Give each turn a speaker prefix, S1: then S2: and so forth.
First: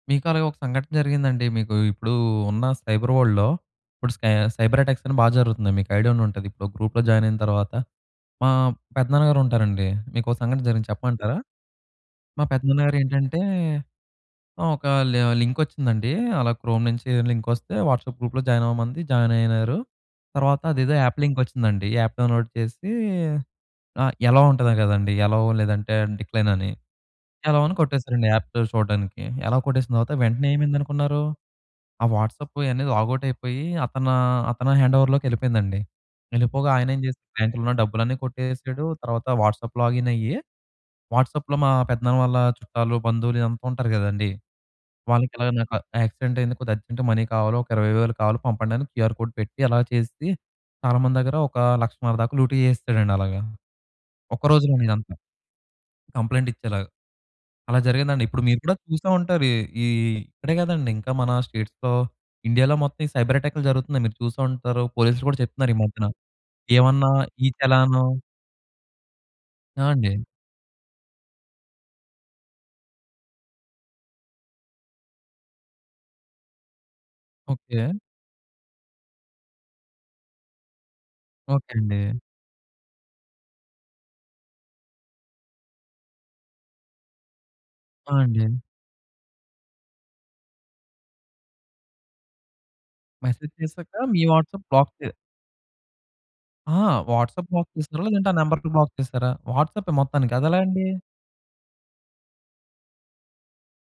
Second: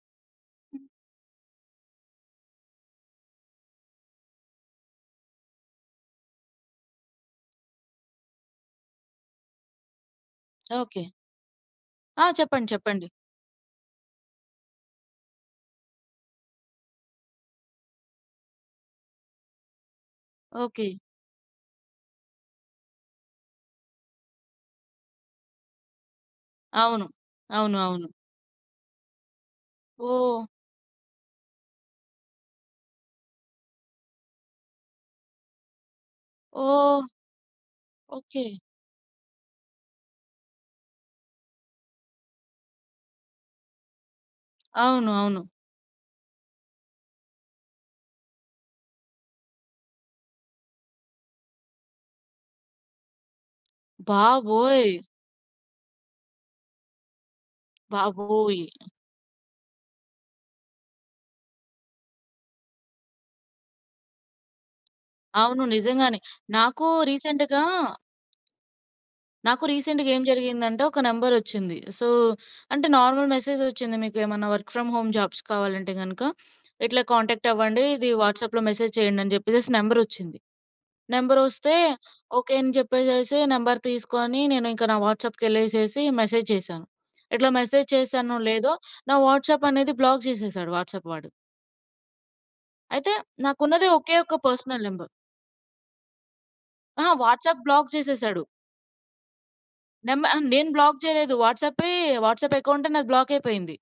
S1: మీకు అలాగ ఒక సంఘటన జరిగిందండి. మీకు ఇప్పుడు ఉన్న సైబర్ వర్ల్డ్‌లో ఇప్పుడు స్కై సైబర్ అటాక్స్ అని బా జరుగుతున్నాయి. మీకైడియా ఉండుంటది ఇప్పుడు ఒక గ్రూప్లో జాయినైన తరువాత మా పెద్దనాన్న గారు ఉంటారండి మీకొ సంఘటన జరిగింది
S2: ఓకే.
S1: చెప్పమంటారా?
S2: ఆ!
S1: మా
S2: చెప్పండి.
S1: పెద్దనాన్న గారు
S2: చెప్పండి.
S1: ఏంటంటే ఆ! ఒక లి లింకొచ్చిందండి అలా క్రోమ్ నుంచి లింకొస్తే వాట్సాప్ గ్రూప్లో జాయినవ్వమంది, జాయినైనారు. తర్వాత
S2: ఓకే.
S1: అదేదో యాప్ లింకొచ్చిందండి. ఈ యాప్ డౌన్‌లోడ్ చేసి అ ఎ‌లవ్ ఉంటది కదండీ, ఎ‌లవ్ లేదంటే డిక్లైన్ అని,
S2: అవును.
S1: ఎ‌లవ్ అని
S2: అవును. అవును.
S1: కొట్టేశారండి యాప్ పేరు చూడడానికి. ఎ‌లవ్ కొట్టేసిన తర్వాత
S2: ఓహ్!
S1: వెంటనే ఏమైంది అనుకున్నారు, ఆ వాట్సాపు అనేది లాగౌట్ అయిపోయి అతనూ అతను హ్యాండోవర్ లోకేళ్ళిపోయిందండి. వెళ్ళిపోగా ఆయన ఏం
S2: ఓహ్!
S1: చేస్తాడు బ్యాంక్లో ఉన్న డబ్బులన్నీ
S2: ఓకే.
S1: కొట్టేసాడు. తర్వాత వాట్సాప్ లాగిన్ అయ్యి, వాట్సాప్లో మా పెద్దనాన్న వాళ్ళ చుట్టాలు, బంధువులు ఇదంతా ఉంటారు కదండీ,
S2: అవును.
S1: వాళ్ళకి
S2: అవును.
S1: ఎలాగ "నాకు యాక్సిడెంటైంది. కొద్దిగా అర్జెంట్‌గా మనీ కావాలో ఒక 20,000 కావాలో పంపండి అని క్యూఆర్ కోడ్ పెట్టి" అలా చేసి, చాలా మంది దగ్గర ఒక 1,50,000 దాకా లూటీ చేసేసాడండి అలాగా. ఒక్కరోజులోనే
S2: బాబోయ్!
S1: ఇదంతా. కంప్లెయింట్ ఇచ్చేలాగా. అలా జరిగిందండి. ఇప్పుడు మీరు
S2: బాబోయ్!
S1: కూడా చూసే ఉంటారు. ఈ ఈ ఇక్కడే కాదండీ. ఇంకా మన స్టేట్స్‌లో, ఇండియాలో మొత్తం ఈ సైబర్ అటాక్లు జరుగుతున్నాయి, మీరు చూసే ఉంటారు. పోలీస్‌లు కూడా
S2: అవును.
S1: చెప్తున్నారు. ఈ మధ్యన
S2: నిజంగానే నాకు
S1: ఏమన్నా ఈ
S2: రీసెంట్‌గా,
S1: చలాను
S2: నాకు
S1: ఆ!
S2: రీసెంట్‌గా
S1: అండి.
S2: ఏం జరిగిందంటే ఒక నెంబరోచ్చింది. సో, అంటే నార్మల్ మెసేజ్ ఒచ్చింది, "మీకెమన్నా వర్క్ ఫ్రమ్ హోమ్ జాబ్స్ కావాలంటే గనక ఇట్లా కాంటాక్ట్
S1: ఓకే.
S2: అవ్వండి ఇది వాట్సాప్లో మెసేజ్ చేయండి" అని జెప్పేసేసి నంబరోచ్చింది. నెంబరొస్తే
S1: ఓకే. అండి.
S2: ఓకే అని చెప్పేసేసి నంబర్ తీసుకొని నేను ఇంక నా వాట్సాప్‌కెళ్ళేసేసి మెసేజ్ చేశా. ఇట్లా మెసేజ్
S1: ఆ!
S2: చేశానో
S1: అండి.
S2: లేదో నా వాట్సాప్ అనేది బ్లాక్ చేసేసాడు వాట్సాప్ వాడు. అయితే
S1: మెసేజ్
S2: నాకున్నది
S1: చేసాక
S2: ఒకే
S1: మీ
S2: ఒక్క
S1: వాట్సాప్
S2: పర్సనల్
S1: బ్లాక్ చే
S2: నంబర్.
S1: ఆ!
S2: ఆ!
S1: వాట్సాప్
S2: వాట్సాప్
S1: బ్లాక్
S2: బ్లాక్
S1: చేసారా? లేదంటే ఆ
S2: చేసేసాడు.
S1: నెంబర్‌ని బ్లాక్ చేసారా? వాట్సాపె
S2: నం ఆ!
S1: మొత్తానికి అదెలా
S2: నేను
S1: అండి?
S2: బ్లాక్ చేయలేదు. వాట్సాపె వాట్సాపేకౌంట్ నాది బ్లాకైపోయింది.